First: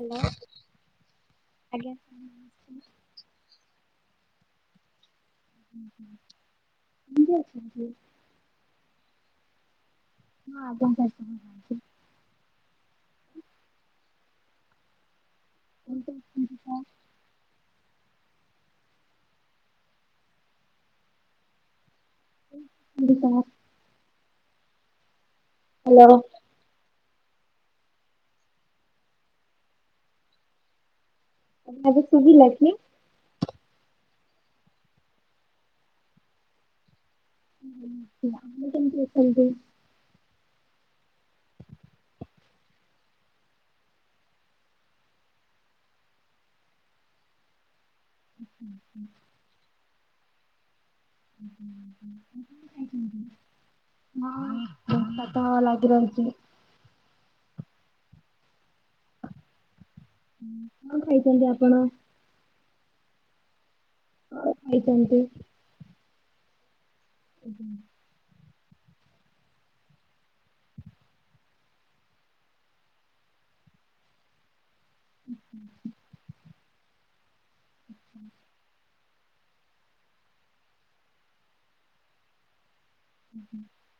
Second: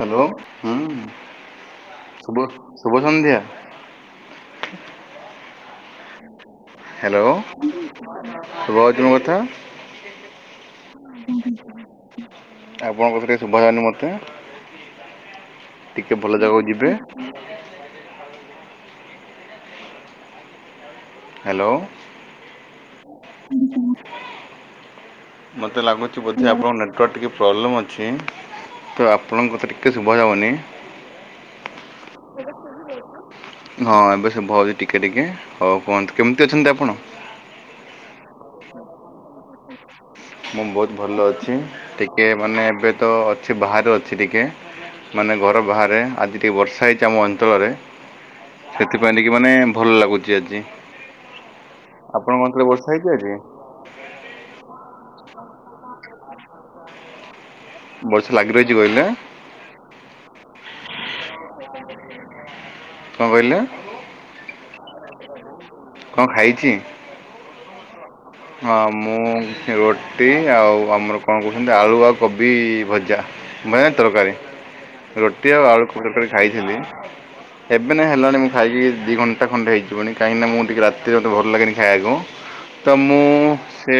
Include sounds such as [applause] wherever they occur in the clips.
Hello ହୁଁ ଆଜ୍ଞା sir ଶୁଭ ନମସ୍କାର। ଶୁଭ ସନ୍ଧ୍ୟା। [unintelligible] ହ୍ୟାଲୋ କେମିତି ଅଛନ୍ତି? ସୁଭାଯାଉଛି ମୋ କଥା? ହଁ ଆଜ୍ଞା [unintelligible] ଆପଣଙ୍କ କଥା ଟିକେ ଶୁଭଯାଉନି ମୋତେ। କେମିତି ଟିକେ ଭଲ ଅଛନ୍ତି ଜାଗାକୁ ସାର୍? ଯିବେ। ହ୍ୟାଲୋ। କେମିତି ସାର୍? ମତେ ହ୍ୟାଲୋ ଲାଗୁଛି ବ ଯେ ଆପଣଙ୍କ ନେଟୱାର୍କ ଟିକେ ପ୍ରୋବ୍ଲେମ୍ ଅଛି ତ ଆପଣଙ୍କ କଥା ଟିକେ ସୁବା ଯାଉନି। [unintelligible] ଶୁବିଲାକି? ହଁ ଏବେ ଶୁଭା ହଉଛି ଟିକେ ଟିକେ ହଉ କୁହନ୍ତୁ କେମିତି ଅଛନ୍ତି ଆପଣ? [unintelligible] ଆପଣ କେମତି ଅଛନ୍ତି? ମୁଁ ବହୁତ ଭଲ ଅଛି ଟିକେ ମାନେ ଏବେ ତ ଅଛି ବାହାରେ ଅଛି ଟିକେ। ମାନେ ଘର ବାହାରେ ଆଜି ଟିକେ ବର୍ଷା ହେଇଛି ଆମ ଅଞ୍ଚଳରେ। ସେଥିପାଇଁ ଟିକେ ମାନେ ଭଲ ଲାଗୁଛି ଆଜି। ଆପଣଙ୍କ [unintelligible] ବର୍ଷା ହେଇଛି ଆଜି? ହଁ ବର୍ଷା ତ ଲାଗିରହିଚି। ବର୍ଷା ଲାଗି ରହିଛି କହିଲେ? ହୁଁ କଣ ଖାଇଛନ୍ତି ଆପଣ? କଣ କହିଲେ? କଣ ଖାଇଛନ୍ତି? କଣ ଖାଇଛି? ଆଜ୍ଞା। ହଁ ମୁଁ ରୁଟି ଆଉ ଆମର କଣ କହୁଛନ୍ତି ଆଳୁ ଆଉ କୋବି ଭଜା। ମେନ ତରକାରୀ ରୁଟି ଆଉ ଆଳୁକୁ ତରକାରି ଖାଇଥିଲି। ଏବେ ନା ହେଲାଣି ମୁଁ ଖାଇକି ଦି ଘଣ୍ଟା ଖଣ୍ଡେ ହେଇଯିବନି କାହିଁକି ନା ମୁଁ ଟିକେ ରାତିରେ ମୁତେ ଭଲ ଲାଗେନି ଖାଇବାକୁ। ତ ମୁଁ ହୁଁ ହୁଁ। ସେ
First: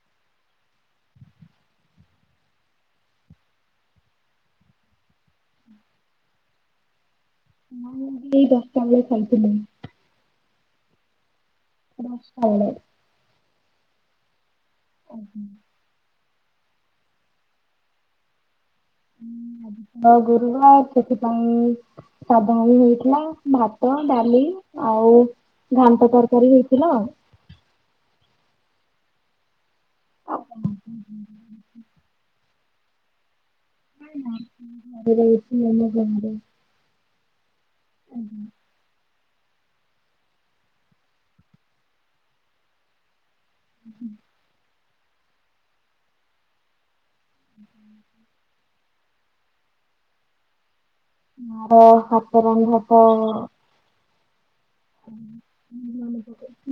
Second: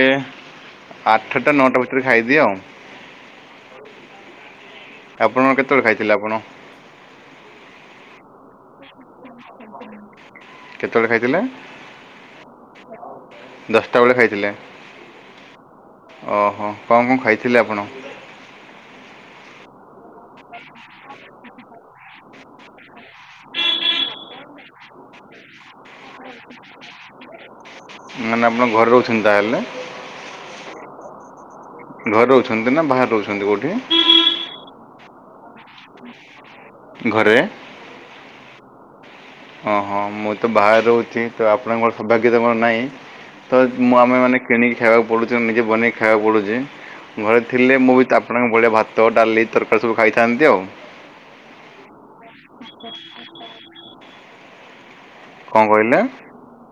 ଆଠଟା ନଅଟା ଭିତରେ ଖାଇଦିଏ ଆଉ। ଆପଣ କେତେବେଳେ ଖାଇଥିଲେ ଆପଣ? ମୁଁ ଏଇ ଦଶଟା ବେଳେ ଖାଇଥିଲି। କେତବେଳେ ଖାଇଥିଲେ? ଦଶଟା ବେଳେ। ଦଶଟା ବେଳେ ଖାଇଥିଲେ। ଆଜ୍ଞା। ଓହୋ କ ମୁ ଖାଇଥିଲି ଆପଣ ତ ଗୁରୁବାର ସେଥିପାଇଁ ସାଧା ହିଁ ହେଇଥିଲା ଭାତ ଡାଲି ଆଉ ଘାଣ୍ଟ ତରକାରୀ ହେଇଥିଲା ଆଉ। ମାନେ ଆପଣ ଘରେ ରହୁଛନ୍ ତାହେଲେ? [inaudible] ଘରେ ରହୁଛନ୍ତି ନା ବାହାରେ ରହୁଛନ୍ତି କୋଉଠି? ନାଇ ଘରେ ରହୁ [unintelligible] ଘରେ? ଓଁ ହଁ ମୁଁ ତ ବାହାରେ ରହୁଛି ତ ଆପଣଙ୍କର ସୌଭାଗ୍ୟତା ମର ନାହିଁ ତ ମୁଁ ଆମେ ମାନେ କିଣିକି ଖାଇବାକୁ ପଡୁଛି ନିଜେ ବନେଇି ଖାଇଆକୁ ପଡୁଛି। ଘରେ ଥିଲେ ମୁଁ ବି ଆପଣଙ୍କ ଭଳିଆ ଭାତ ଡାଲି ତରକାରୀ ସବୁ ଖାଇଥାନ୍ତି ଆଉ। [unintelligible] ହାତ ରନ୍ଧା ତ କ'ଣ କହିଲେ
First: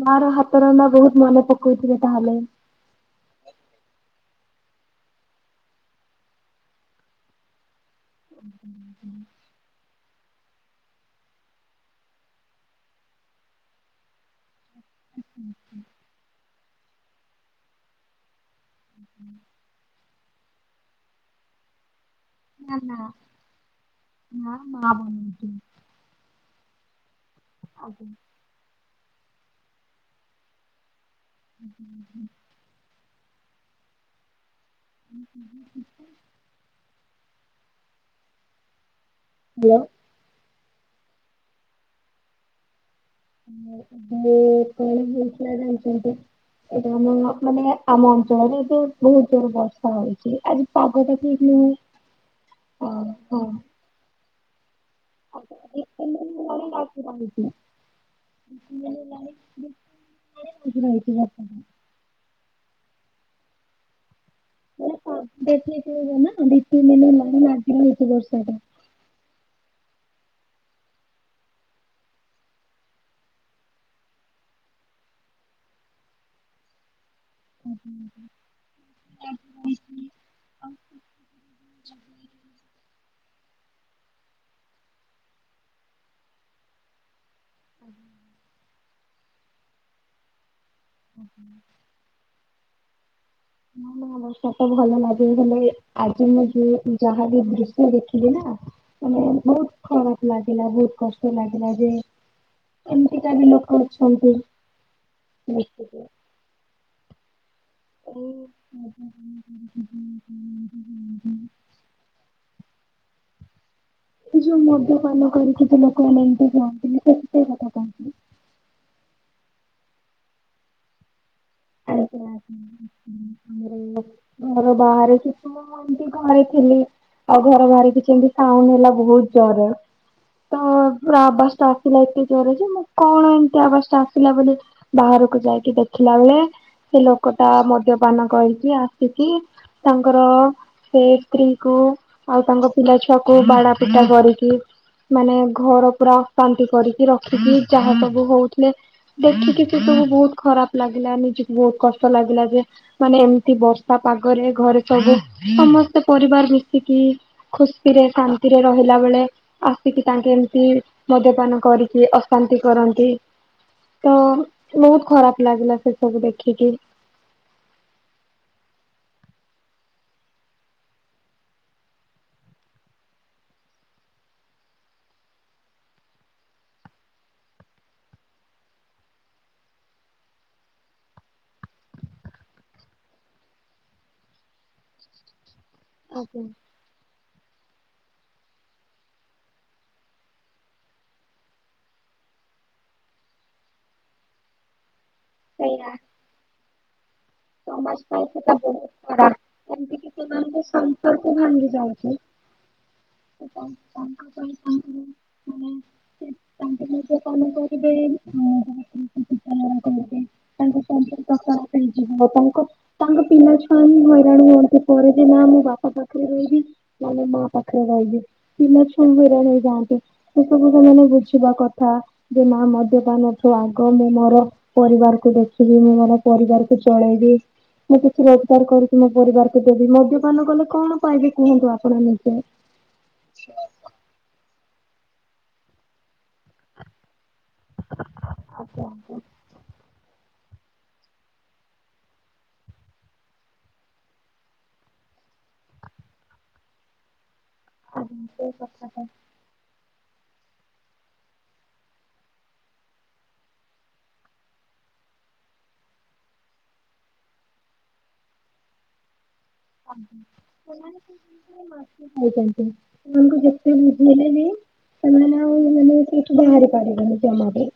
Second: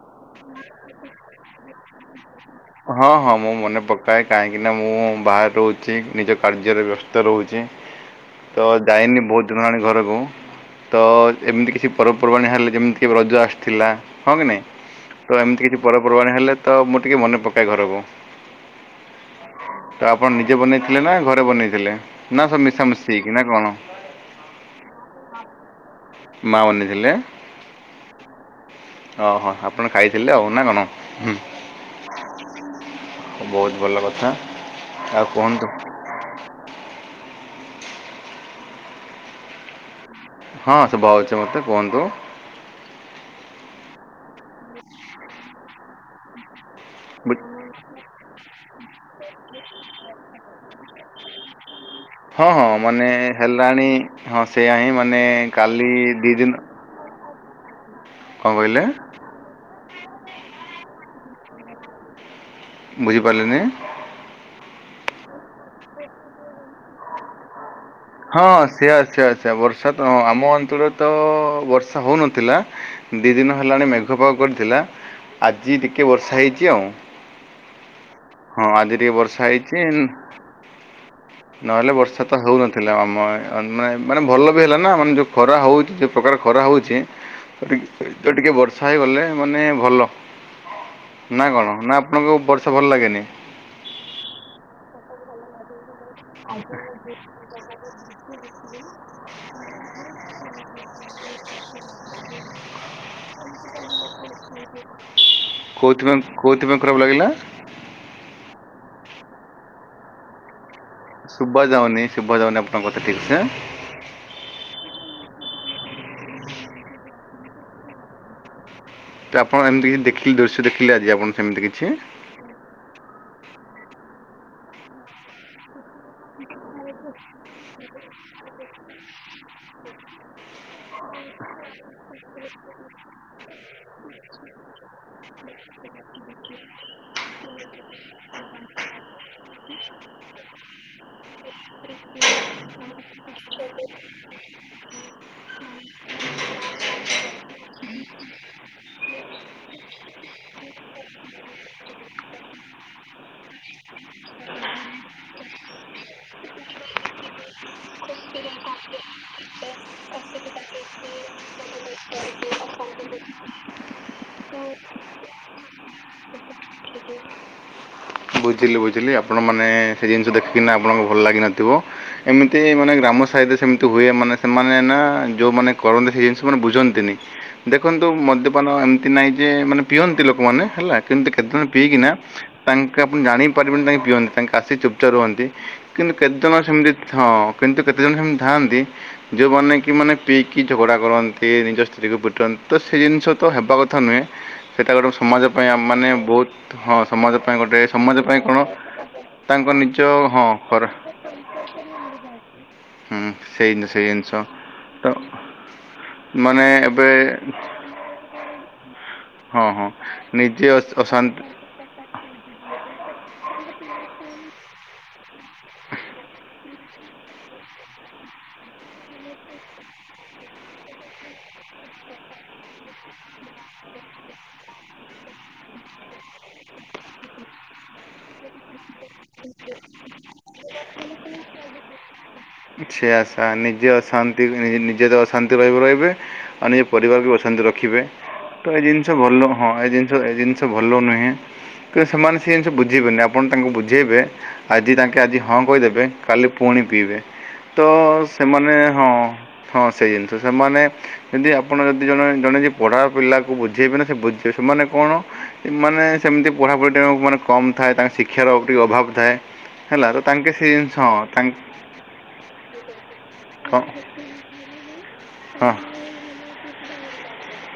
ମା ର ହାତ ରନ୍ଧା ବହୁତ ମନେ ପକଉଥିବେ ତାହେଲେ। ହଁ ହଁ ମୁଁ ମନେ ପକାଏ କାହିଁକି ନା ମୁଁ ବାହାରେ ରହୁଛି ନିଜ କାର୍ଯ୍ୟରେ ବ୍ୟସ୍ତ ରହୁଛି। ତ ଯାଇନି ବହୁଦିନ୍ ହେଲାଣି ଘରକୁ। ତ ଏମିତି କିଛି ପର୍ବପର୍ବାଣି ହେଲେ ଯେମିତି କି ରଜ ଆସିଥିଲା ହଁ କି ନାଇଁ। ତ ଏମିତି କିଛି ପରପର୍ବାଣୀ ହେଲେ ତ ମୁଁ ଟିକେ ମନେ ପକାଏ ଘରକୁ। ତ ଆପଣ ନିଜେ ବନେଇଥିଲେ ନା ଘରେ ବନେଇଥିଲେ ନା ସବୁ ମିଶାମିଶି ହେଇକି ନା କଣ? ମା ମା ବନେଇଥିଲେ। ମା ବନେଇ ଥିଲେ। ଓହୋ ଆପଣ ଖାଇଥିଲେ ଆଉ ନା କଣ ହୁଁ। ବହୁତ ଭଲ କଥା ଆଉ କୁହନ୍ତୁ ହାଲୋ। ହଁ ସୁବାହଉଛି ମୋତେ କୁହନ୍ତୁ। [unintelligible] କଣ ହେଇଥିଲା ଜାଣିଛନ୍ତି ଏଇଟା ଆମ ଅ ବୁଝ- ମାନେ ଆମ ଅଞ୍ଚଳରେ ଯୋଉ ବହୁତ ଜୋର ବର୍ଷା ହଉଛି ଆଜି ପାଗଟା କି ନୁ ହଁ ହଁ ମାନେ ହେଲାଣି ହଁ ସେୟା ହିଁ ମାନେ ଆଉ ଦି କାଲି ତିନି ଦି ଦିନ କଣ କହିଲେ [unintelligible] [unintelligible] ବୁଝିପାରିଲିନି? ଏରା [unintelligible] ଦି ତିନି ଦିନ ହେଲାଣି ଆ ହଁ ସେଆ ସେଆ ସେଆ ବର୍ଷା ତ ଆମ ଅଞ୍ଚଳରେ ତ ବର୍ଷା ହଉନଥିଲା ଦି ଦିନ ହେଲାଣି ମେଘ ପାଗ କରିଥିଲା ଆଜି ଟିକେ ବର୍ଷା ହେଇଛି ଆଉ। ହଁ ଆଜି ଟିକେ ବର୍ଷା ହେଇଛି ନୁ ନହେଲେ ବର୍ଷା ତ ହଉନ ଥିଲା ଆମ ଆ ନାଇଁ ମାନେ ଭଲ ବି ହେଲା ନା ମାନେ ଯୋଉ ଖରା ହଉଛି ଯୋଉ ପ୍ରକାର ଖରା ହଉଛି ତ ଟି ତ ଟିକେ ବର୍ଷା ହେଇଗଲେ ମାନେ ଭଲ। ନା କଣ ନା ଆପଣଙ୍କୁ ବର୍ଷା ଭଲ ଲାଗେନି। ନା ନା ବର୍ଷା ତ ଭଲ ଲାଗେ ହେଲେ ଆଜି ମୁଁ ଯୁ ଯାହାବି ଦୃଶ୍ୟ ଦେଖିଲି ନା ମାନେ ବହୁତ ଖରାପ। ଲାଗିଲା ବହୁତ କଷ୍ଟ ଲାଗିଲା ଯେ ଏମିତିକା ବି ଲୋକ ଅଛନ୍ତି। ଦେଖିକି କୋଉଥିପାଂ କୋଉଥିପାଂ ଖରାପ ଲାଗିଲା। ଓ [unintelligible] ସୁବାଯାଉନି ସୁବାଯାଉନି ଆପଣଙ୍କ କଥା ଠିକ୍ ସେ। ଏଇ ଯୋଉ ମଦ୍ୟପାନ କରିକି ଯୋଉ ଲୋକମାନେ ଏମିତି କହନ୍ତିନି କେତେ କଥା କହନ୍ତି। ତ ଆପଣ ଏମିତି କି ଦେଖିଲେ ଦୃଶ୍ୟ ଦେଖିଲେ ଆଜି ଆପଣ ସେମିତି କି [unintelligible] ଘର ବହାରେ କି କଣ ମୁଁ ଏମତି ଘରେ ଥିଲି। ଆଉ ଘରେ ବାହାରେ କିଛି ଏମିତି ସାଉଣ୍ଡ ହେଲା ବହୁତ ଜୋରରେ। ତ ପୁରା ଆବାସ ଟା ଆସିଲା ଏତେ ଜୋରରେ ଯେ ମୁଁ କଣ ଏମତି ଆବାସ ଟା ଆସିଲା ବୋଲି ବାହାରକୁ ଯାଇକି ଦେଖିଲା ବେଳେ ସେ ଲୋକଟା ମଦ୍ୟପାନ କରିକି ଆସିକି ତାଙ୍କର ସେ ସ୍ତ୍ରୀ କୁ ଆଉ ତାଙ୍କ ପିଲା ଛୁଆ କୁ ବାଡା ପିଟା କରିକି ମାନେ ଘର ପୁରା ଅଶାନ୍ତି କରିକି ରଖିକି ଯାହା ସବୁ ହଉଥିଲେ ଦେଖିକି କି ସବୁ ବହୁତ ଖରାପ ଲାଗିଲା ନିଜକୁ ବହୁତ କଷ୍ଟ ଲାଗିଲା ଯେ ମାନେ ଏମିତି ବର୍ଷା ପାଗରେ ଘରେ ସବୁ ସମସ୍ତେ ପରିବାର ମିଶିକି ଖୁସି ରେ ଶାନ୍ତିରେ ରହିଲା ବେଳେ ଆସିକି ତାଙ୍କେ ଏମିତି ମଦ୍ୟପାନ କରିକି ଅଶାନ୍ତି କରନ୍ତି। ତ ବହୁତ ଖରାପ ଲାଗିଲା ସେ ସବୁ ଦେଖିକି। ବୁଝିଲି, ବୁଝିଲି ଆପଣମାନେ ସେ ଜିନିଷ ଦେଖିକିନା ଆପଣଙ୍କୁ ଭଲ ଲାଗି ନଥିବ। ଏମିତି ମାନେ ଗ୍ରାମ ସାଇଡ ରେ ସେମତି ହୁଏ, ମାନେ ସେମାନେ ନା ଯୋଉମାନେ କରନ୍ତି ସେ ଜିନିଷ ମାନେ ବୁଝନ୍ତିନି। ଦେଖନ୍ତୁ ମଦ୍ୟପାନ ଏମତି ନାଇଁ ଯେ ମାନେ ପିଅନ୍ତି ଲୋକମାନେ ହେଲା ଏମିତି କେତେଜଣ ପିଇକିନା ତାଙ୍କ ଆପଣ ଜାଣି ହିଁ ପାରିବେନି ତାଙ୍କେ ପିଅନ୍ତି, ତାଙ୍କେ ଆସି ଚୁପଚାପ ରୁହନ୍ତି କିନ୍ତୁ ଆଜ୍ଞା। କେତେଜଣ ସେମତି ହଁ। କିନ୍ତୁ କେତେ ଜଣ ସେମତି ଥାଆନ୍ତି। ଯୋଉମାନେ କି ମାନେ ପିଇକି ଝଗଡା କରନ୍ତି, ନିଜ ସ୍ତ୍ରୀକୁ ପିଟନ୍ତି, ତ ସେ ଜିନିଷ ତ ହେବା କଥା ନୁହେଁ। ସେଇଟା ଗୋଟେ ସମାଜ ପାଇଁ ସେଇଆ ମାନେ ବହୁତ, ହଁ ସମାଜ ପାଇଁ ଗୋଟେ ସମାଜ ପାଇଁ ସେଟା କଣ? ବହୁତ ତାଙ୍କ ଖରାପ ଏମିତି କି ନିଜ ହଁ ସେମାନଙ୍କ କର ସମ୍ପର୍କ ଭାଙ୍ଗି ଯାଉଛି। ହୁଁ ତ ତାଙ୍କ ସେଇ ସେଇ ଜିନିଷ ପାଇଁ ତାଙ୍କର ତ ମାନେ ମାନେ ଏବେ ଏବେ [unintelligible] ହଁ ହଁ ନିଜେ ଅଶ ଅଶାନ୍ତ [unintelligible] ଯିବ ତାଙ୍କ ତାଙ୍କ ପିଲା ଛୁଆ ହିଁ ହଇରାଣ ହୁଅନ୍ତି। ପରେ ବି ନା ମୁଁ ବାପା ପାଖରେ ରହିବି ନା ମୋ ମା ପାଖରେ ରହିବି। ପିଲା ଛୁଆ ହଇରାଣ ହେଇଯାଆନ୍ତି, ସେ ସବୁ ସେମାନେ ବୁଝିବା କଥା। ଯେ ମା ମଦ୍ୟପାନଠୁ ଆଗ, ମୁଁ ମୋର ପରିବାରକୁ ଦେଖିବି, ମୁଁ ମୋର ପରିବାରକୁ ପଳେଇବି। ମୁଁ କିଛି ରୋଜଗାର କରୁଛିି ମୋ ପରିବାରକୁ ଦେବି, ମଦ୍ୟପାନ କଲେ କଣ ପାଇବି କୁହନ୍ତୁ ଆପଣ ନିଜେ? ସେୟା ସେୟା ନିଜେ ଅଶା ଟି ନିଜେ ତ ଅଶାନ୍ତି ରହିବେ, ରହିବେ, ଆଉ ନିଜ ପରିବାରକୁ ଅଶାନ୍ତି ରଖିବେ। ତ ଏ ଜିନିଷ ଭଲ ହଁ ଏ ଜିନିଷ ଏ ଜିନିଷ ଭଲ ନୁହେଁ। କିନ୍ତୁ ସେମାନେ ସେ ଜିନଷ ବୁଝିବେନି ଆପଣ ତାଙ୍କୁ ବୁଝେଇବେ ଆଜି ତାଙ୍କେ ଆଜି ହଁ କହିଦେବେ କାଲି ପୁଣି ପିଇବେ। ତ ସେମାନେ ହଁ ହଁ ସେଇ ଜିନଷ ସେମାନେ ଯଦି ଆପଣ ଯଦି ଜଣେ ଜଣେ ଯେ ପଢା ପିଲାକୁ ବୁଝେଇବେ ନା ସେ ବୁଝ ସେମାନେ କଣ? ମାନେ ସେମତି ପଢାପଢ଼ି ଟିକେ ମାନେ କମ ଥାଏ ତାଙ୍କ ଶିକ୍ଷାର ଆଉ ଟିକେ ଅଭାବ ଥାଏ। ହେଲା ତ ତାଙ୍କେ ସେଇ ଜିନଷ ହଁ ତା ଖାଉଛନ୍ତି, ସେମାନଙ୍କୁ ଯେତେ ବୁଝିଲେ ବିି ସେମାନେ ଆ ହଁ। ସେ ସେଠୁ ବାହାରି ପାରିବେନି ଜମା ବି।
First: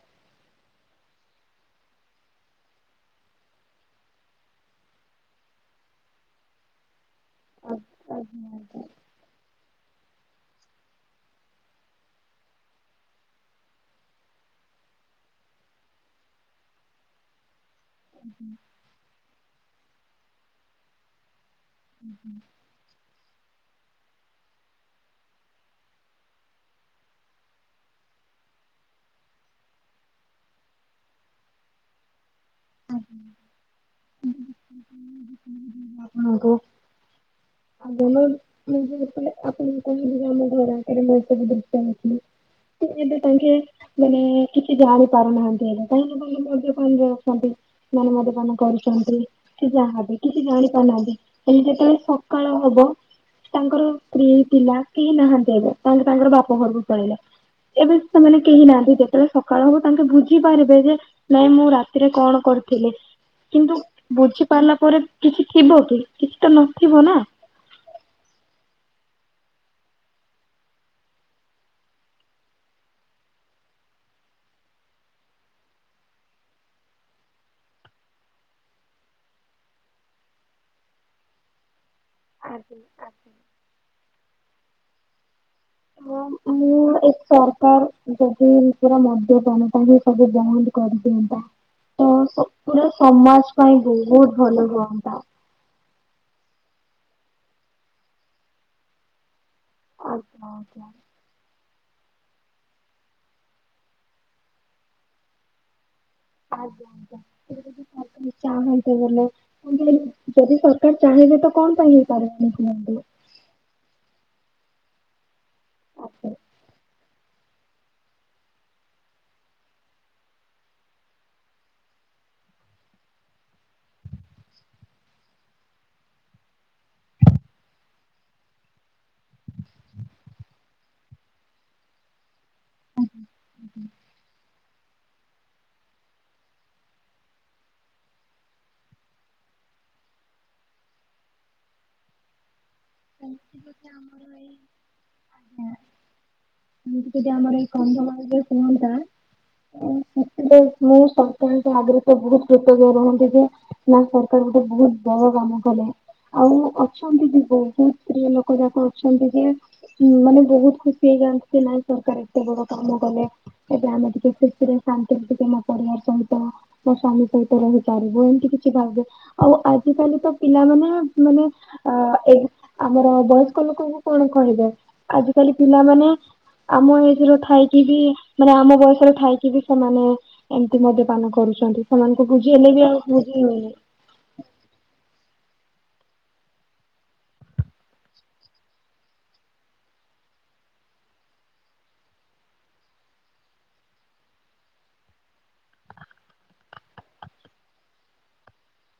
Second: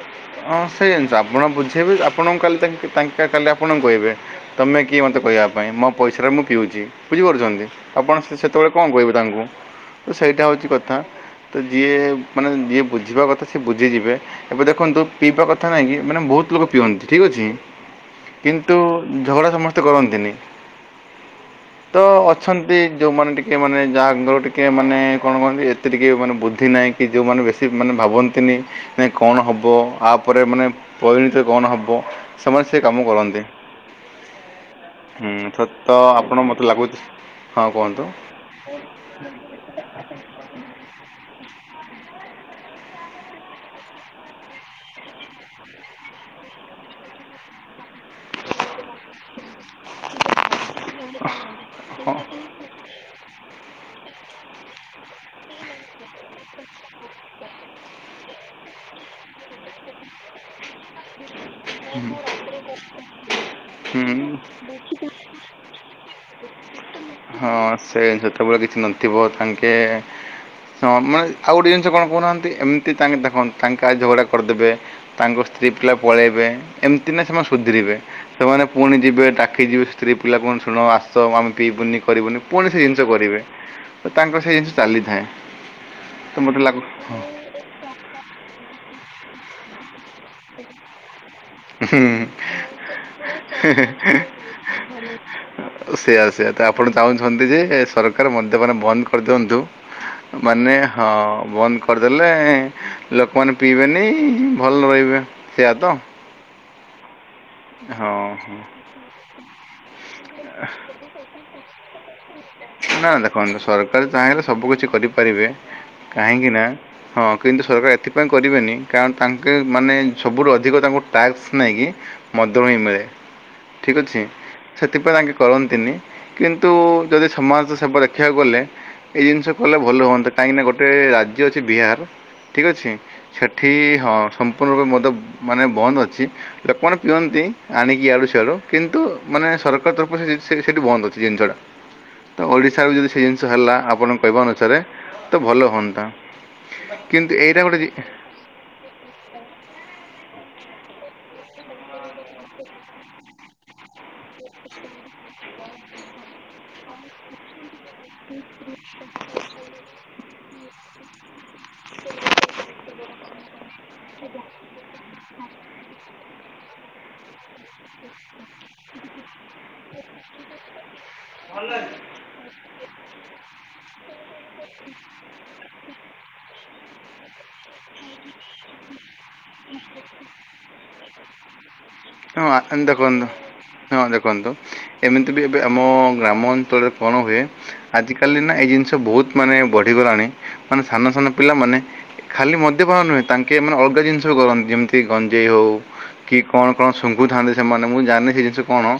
ହଁ ସେଇ ଜିନଷ, ଆପଣ ବୁଝେଇବେ, ଆପଣଙ୍କୁ କାଲି ତାଙ୍କେ ତାଙ୍କେ କାଲି ଆପଣଙ୍କୁ କହିବେ। ତମେ କିଏ ମତେ କହିବା ପାଇଁ, ମୋ ପଇସାରେ ମୁଁ ପିଉଛି ବୁଝିପାରୁଛନ୍ତି। ଆପଣ ସେତେବେଳେ କଣ ଆପଣଙ୍କୁ କହିବେ ତାଙ୍କୁ? ତ ସେଇଟା ହଉଛି କଥା। ତ ଯିଏ ମାନେ ଯିଏ ବୁଝିବା କଥା, ସିଏ ବୁଝିଯିବେ ଏବେ ଦେଖନ୍ତୁ ପିଇବା କଥା ନାହିଁ କି, ମାନେ ବହୁତ ଲୋକ ପିଅନ୍ତି, ଠିକ୍ ଅଛି, କିନ୍ତୁ ଝଗଡ଼ା ସମସ୍ତେ କରନ୍ତିନି ତ ଅଛନ୍ ନ୍ତି ଯୋଉମାନେ ଟିକେ,, ମାନେ ଯାହାଙ୍କର ଟିକେ ମାନେ କଣ କହନ୍ତି ଏତେ ଟିକେ ମାନେ ବୁଦ୍ଧି ନାହିଁ କି ଯେଉଁମାନେ ବେଶୀ ମାନେ ଭାବନ୍ତିନି କଣ ହବ? ଆ ପରେ ମାନେ ପରିଣିତି କଣ ହବ ସେମାନେ ସେ କାମ କରନ୍ତି। ହୁଁ ସତ ଆପଣ ମତେ ଲାଗୁଛି ହଁ କୁହନ୍ତୁ ଆଗଣ ନିଜେ ଯେତେବେଳେ ଆପଣଙ୍କୁ କହିବି କି ଆମ ଘର ଆଗରେ ମୁଁ ଏ ସବୁ ଦୃଶ୍ୟ ଦେଖିଲି। ଏବେ ତାଙ୍କେ ମାନେ କିଛି ଜାଣି ପାରୁନାହାନ୍ତି ହେଲେ କହିଁକି ତାଙ୍କ ମଦ୍ୟପାନର ଅଛନ୍ତି? ମାନେ ମଦ୍ୟପାନ କରୁଛନ୍ତି କି ଯାହାବି କିଛି ଜାଣି ପାରୁନାହାନ୍ତି ହେଲେ ଯେତେବେଳେ ହଁ ସ ଏବଂ ତାଙ୍କର ସ୍ତ୍ରୀ ପିଲା କେହି ନାହାନ୍ତି ଏବେ ତାଙ୍କ ତାଙ୍କର ବାପ ଘରକୁ ପଳେଇଲେ। ଏବେ ସେମାନେ କେହି ନାହାନ୍ତି ଯେତେବେଳେ ସକାଳ ହବ ତାଙ୍କେ ବୁଝିପାରିବେ ଯେ ନାଇଁ ମୁଁ ରା ତିରେ କଣ କରିଥିଲେ? କିନ୍ତୁ ହୁଁ ବୁଝି ପାରିଲା ପରେ କିଛି ଥିବ କି କିଛି ତ ନଥିବ ନା। ହଁ ସେ ସେତେବେଳେ କିଛି ନଥିବ ତାଙ୍କେ ହଁ ମାନେ ଆଉ ଗୋଟେ ଜିନଷ କଣ କହୁନାହାଁନ୍ତି ଏମିତି ତାଙ୍କେ ଦେଖନ୍ତୁ ତାଙ୍କେ ଆଜି ଝଗଡ଼ା କରିଦେବେ। ତାଙ୍କ ସ୍ତ୍ରୀ ପିଲା ପଳେଇବେ ଏମିତି ନା ସେମାନେ ସୁଧିରିବେ। ସେମାନେ ପୁଣି ଯିବେ ଡାକି ଯିବେ ସ୍ତ୍ରୀ ପିଲା କଣ ଶୁଣ ଆ ତ ଆମେ ପିଇବୁନି କରିବୁନି ପୁଣି ସେ ଆଜ୍ଞା ଜିନିଷ ଆଜ୍ଞା। କରିବେ ତାଙ୍କର ସେଇ ଜିନିଷ ଚାଲିଥାଏ। ହ ତ ମୋତେ ମୁଁ ଲାଗୁ ଏକ ସରକାର ଯଦି ମଦ୍ୟପାନ ପାଇଁ ଆଗେ ବନ୍ଦ କରିଦିଅନ୍ତା। ତ ସବୁର ସମାଜ ପାଇଁ ବହୁତ ଭଲ ହୁଅନ୍ତା। ସେଇୟା ସେଆ ତ ଆପଣ ଚାହୁଁଛନ୍ତି ଯେ ସରକାର ମଦୂପାନ ବନ୍ଦ କରିଦିଅନ୍ତୁ। ଆଜ୍ଞା ମାନେ ଆଜ୍ଞା ହଁ ବନ୍ଦ କରିଦେଲେ ଲୋକମାନେ ପିଇବେନି ଭଲ ରହିବେ ସେଇଆ ତ ଆଜ୍ଞା ଆଜ୍ଞା। ଯ ହଁ ହଁ ସରକାର ଯଦି ସରକାର ଚାହିଁବେ ତ କଣ ପାଇଁ ପରତ୍ନୋକୁନ୍ତ [inaudible] ନା ଦେଖନ୍ତୁ ସରକାର ଚାହିଁଲେ ସବୁ କିଛି କରିପାରିବେ ଆଜ୍ଞା। କାହିଁକି ନା ହଁ କିନ୍ତୁ ସରକାର ଏଥିପାଇଁ କରିବେନି କାରଣ ତାଙ୍କେ ମାନେ ସବୁଠୁ ଅଧିକ ତାଙ୍କୁ ଟାକ୍ସ ନାହିଁ କି ମଦରୁ ହିଁ ମିଳେ ଠିକ ଅଛି ସେଥିପାଇଁ ତାଙ୍କେ କରନ୍ତିନି କିନ୍ତୁ ଯଦି ସମାଜ ସେବା ଦେଖିବାକୁ ଗଲେ ଏଇ ଜିନିଷ କଲେ ଭଲ ହୁଅନ୍ତା। କାହିଁକି ନା ଗୋଟେ ରାଜ୍ୟ ଅଛି ବିହାର ଠିକ ଅଛି। ସେଠି ହଁ ସମ୍ପୂର୍ଣ୍ଣ ରୂପେ ମଦ ମାନେ ବନ୍ଦ ଅଛି। ଲୋକମାନେ ପିଅନ୍ତି ଆଣିକି ଇଆଡୁ ସିଆଡୁ କିନ୍ତୁ ମାନେ ସରକାର ତରଫରୁ ସେ ସେଠି ବନ୍ଦ ଅଛି ଜିନିଷ ଟା। ତ ଓଡ଼ିଶାରେ ବି ଯଦି ସେଇ ଜିନିଷ ସେମିତି ହେଲା ଯଦି ଆମର ଆପଣଙ୍କ କହିବା ଏଇ ଅନୁସାରେ ତ ଭଲ ହୁଅନ୍ତା। କିନ୍ତୁ ଏଇଟା ଗୋଟେ ଜି କଣ ଟା ସେଥିପାଇଁ ମୁଁ ସବୁବେଳେ ତା ଆଗରେ ତ ବହୁତ କୃତଜ୍ଞ ରୁହନ୍ତି ଯେ। ନା ସରକାର ଗୋଟେ ବହୁତ ବଡ କାମ କଲେ ଆଉ ଅଛନ୍ତି କି ସ୍ତ୍ରୀ ଲୋକ ଯା କରୁଛନ୍ତି ଯେ ମାନେ ବହୁତ ଖୁସି ହେଇଯାଆନ୍ତି। କି ନାଇ ସରକାର ଏତେ ବଡ କାମ କଲେ ଏବେ ଆମେ ଟିକେ ଖୁସିରେ ଶାନ୍ତିରେ ଟିକେ ଆମ ପରିବାର ଚାହୁଁ। ତ ମୋ ସ୍ବାମୀ ମୀ ସହିତ ରହିପାରିବୁ ଏମତି କିଛି ଭାବିବେ ଆଉ ଆଜିିକାଲି ତ ପିଲାମାନେ ମାନେ ଆ ଏଇ ଆମର ବୟସ୍କ ଲୋକଙ୍କୁ କଣ କହିବେ ଆଜିିକାଲି ପିଲାମାନେ ଆମ ଏଜ ର ଥାଇକି ବି ମାନେ ଆମ ବୟସର ଥାଇକି କି ବି ସେମାନେ ଏମତି ମଦ୍ୟ ପାନ କରୁଛନ୍ତି ସେମାନଙ୍କୁ ହଁ ବୁଝିଇଲେ ଆ ବି ଆଉ ଦେଖନ୍ତୁ ବୁଝି ହଁ ଦେଖନ୍ତୁ ଏମିତି ବି ଏବେ ଆମ ଗ୍ରାମ ଅଞ୍ଚଳରେ କଣ ହୁଏ। ଆଜି କାଲି ନା ଏଇ ଜିନିଷ ବହୁତ ମାନେ ବଢିଗଲାଣି ମାନେ ସାନ ସାନ ପିଲାମାନେ ଖାଲି ମଦ୍ୟପାନ ନୁହେଁ ତାଙ୍କେ ମାନେ ଅଲଗା ଜିନିଷ ବି କରନ୍ତି ଯେମିତି ଗଞ୍ଜେଇ ହଉ କି କଣ କଣ ଶୁଙ୍ଘୁଥାନ୍ତେ ସେମାନେ ମୁଁ ଜାଣିନି ସେ ଜିନିଷ କଣ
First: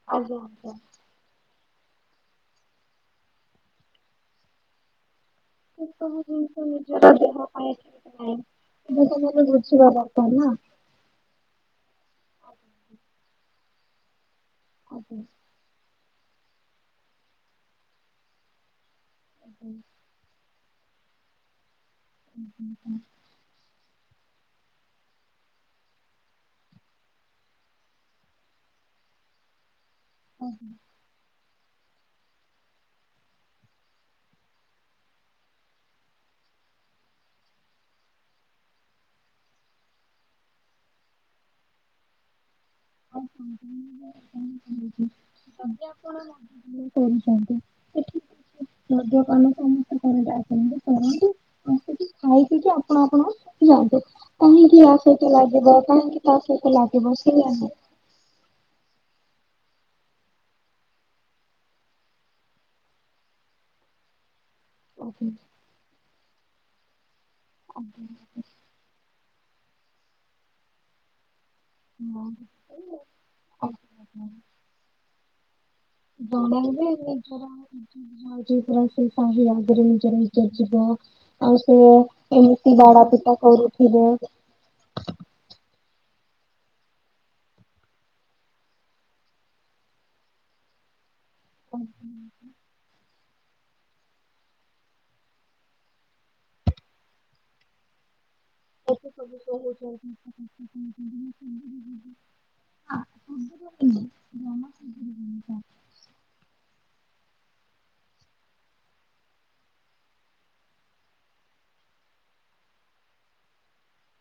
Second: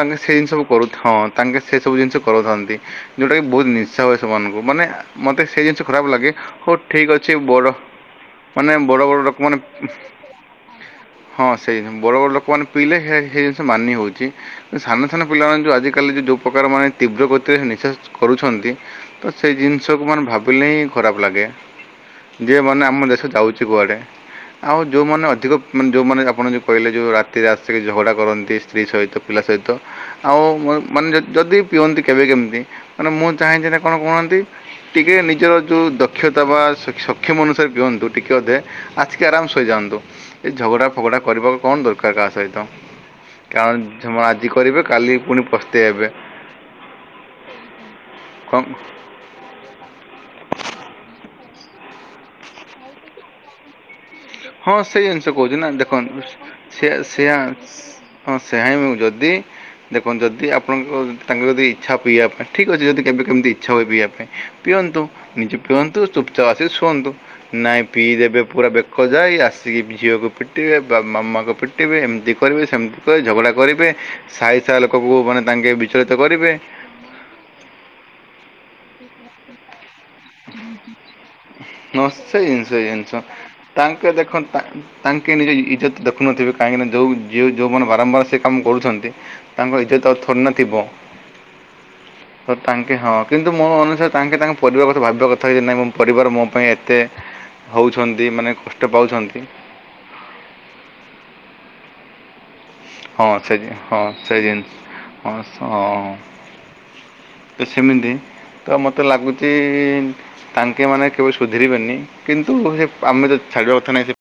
ତାଙ୍କେ ସେ ଆଜ୍ଞା ଜିନିଷ ସବୁ ଆଜ୍ଞା କରୁ ହଁ ତାଙ୍କେ ସେସବୁ ଜିନିଷ କରୁଥାନ୍ତି ଯେଉଁଟାକି ବହୁତ ନିଶା ହୁଏ ସେମାନଙ୍କୁ ମାନେ ମୋତେ ସେଇ ସେ ଜିନିଷ ଖରାପ ସବୁ ଲାଗେ ଜିନିଷ ହଉ ନିଜର ଠିକ୍ ଦେହ ଅଛି ପାଇଁ ବଡ଼ ଠିକ ନାହିଁ। ମାନେ ବଡ଼ ଏବେ ବଡ଼ ଲୋ ସେମାନେ ମନେ ବୁଝିବା ଦରକାର ନା ହଁ ସେଇ ବଡ ବଡ ଲୋକ ମାନ ପିଇଲେ ହେ ହେଇ ଜିନିଷ ମାନି ହଉଛି। ଏ ସାନ ଆଜ୍ଞା। ସାନ ପିଲା ମାନେ ଯୋଉ ଆଜିକାଲି ଯୋଉ ପ୍ରକାର ମାନେ ତୀବ୍ର ଗତିରେ ନିଶା କରୁଛନ୍ତି। ତ ସେଇ ଜିନିଷକୁ ମାନେ ଭାବିଲେ ହିଁ ଖରାପ ଲାଗେ ଯେ ମାନେ ଆମ ଦେଶ ଯାଉଛି କୁଆଡ଼େ। ଆଉ ଯୋଉ ମାନେ ଅଧିକ ମାନେ ଯୋଉ ମାନେ ଆପଣ ଯୋଉ କହିଲେ ଯୋଉ ରାତିରେ ଆସିକି ଝଗଡ଼ା କରନ୍ତି। ସ୍ତ୍ରୀ ସହିତ ପିଲା ସହିତ ଆଉ ମ ମାନେ ଯଦି। ପିଅନ୍ତି କେବେ କେମିତି ମାନେ ମୁଁ ଚାହେଁ ସେଟା କଣ କୁହନ୍ତି। ଟିକେ ନିଜର ଯୋଉ ଦକ୍ଷତା ବା ସ ସକ୍ଷମ ଅନୁସାରେ ପିଅନ୍ତୁ ଟିକେ ଅଧେ। ଆସିକି ଆରାମ ସେ ସୋଇ ଯାଆନ୍ତୁ ଏ ଝଗଡ଼ା ଫଗଡ଼ା କରିବାକୁ କଣ ଦରକାର କାହା ସହିତ। କାରଣ ଝଗଡା ଆଜି କରିବେ କାଲି କି ପୁଣି ଯଦି ପସ୍ତେଇ ହେବେ। ଆପଣ ମଦ୍ୟପାନ କଁ। ମଦ୍ୟ ପାନ। ସମସ୍ତେ କରନ୍ତି ଆସନ୍ତି ଖାଆନ୍ତି ଆସି କି ଖାଇ ପିଇ କି ଆପଣ ଆପଣଙ୍କ ଯାଆନ୍ତୁ। ହଁ କାହିଁକି ଆ ସେଇ ଜିନିଷ ସହିତ କହୁଛି ନା ଲାଗିବା ଦେଖନ୍ତୁ କାହିଁକି ତା ସହିତ ସେ ଲାଗିବା ସେଆ ସେଇଆ ନା। ହଁ ସେଇଆ ହିଁ ମୁଁ ଯଦି। ଦେଖନ୍ତୁ ଯଦି ଆପଣଙ୍କ ତାଙ୍କୁ ଯଦି ଇଚ୍ଛା ପିଇବା ପାଇଁ, ଠିକ୍ ଅଛି ଯଦି କେବେ କେମିତି ଇଚ୍ଛା ହୁଏ ପିଇବା ପାଇଁ। ପିଅନ୍ତୁ ଆଜ୍ଞା ନିଜେ ପିଅନ୍ତୁ ଚୁପଚାପ୍ ଆସିକି ଶୁଅନ୍ତୁ, ନାଇଁ ଆଜ୍ଞା। ପିଇଦେବେ ପୁରା ବେକ କ ଯାଏଁ ଆସିକି ଝିଅକୁ ପିଟିବେ ବା ମାମାଙ୍କୁ ପିଟି ଟିବେ ଏମିତି କରିବେ ସେମିତି କରି ଝଗଡ଼ା କରିବେ, ଜଣେଇବେ ସାହି ସାରା ଲୋକଙ୍କୁ ମାନେ ତାଙ୍କେ। ବିଚଳିତ [unintelligible] କରିବେ ଇଜତ୍ ଯିବ ଆଉ ସିଏ ନିଶ୍ଚୟ ଜିନିଷ ଏମିତି ବାଡା ଜିନିଷ ପିଟା କରୁଥିବ। ତାଙ୍କେ ଦେଖ ତା ତାଙ୍କେ ନିଜ ଇ ଇଜ୍ଜତ ଦେଖୁ‌ନଥିବେ କାହିଁକି ନା ଯୋଉ ଯିଏ ଯୋଉ ମାନେ ବାରମ୍ବାର ସେ କାମ କରୁଛନ୍ତି। ତାଙ୍କ ଇଜ୍ଜତ ଆଉ ଥୋଡିନା ଥିବ। ତ ତାଙ୍କେ ହଁ କିନ୍ତୁ ମୋ ଅନୁସାରେ ତାଙ୍କେ ତାଙ୍କ ପରିବାର କ ଥା ଭାବିବା କଥା କି ନାଇଁ ମୋ ପରିବାର ମୋ ପାଇଁ ଏତେ ହଉଛନ୍ତି ମାନେ କଷ୍ [unintelligible] ହଁ ସେ ଜି ହଁ ସେଜିନ୍ ହଁ କହୁଛନ୍ତି। ସ ହଁ। ତ ସେମିତି ତ ମତେ ଲାଗୁଚି। ତାଙ୍କେ ମାନେ କେବେ ସୁଧୁରି ବେନି କିନ୍ତୁ ସେ ଆମେ ଯଦି ଛାଡିବା କଥା ନାହିଁ।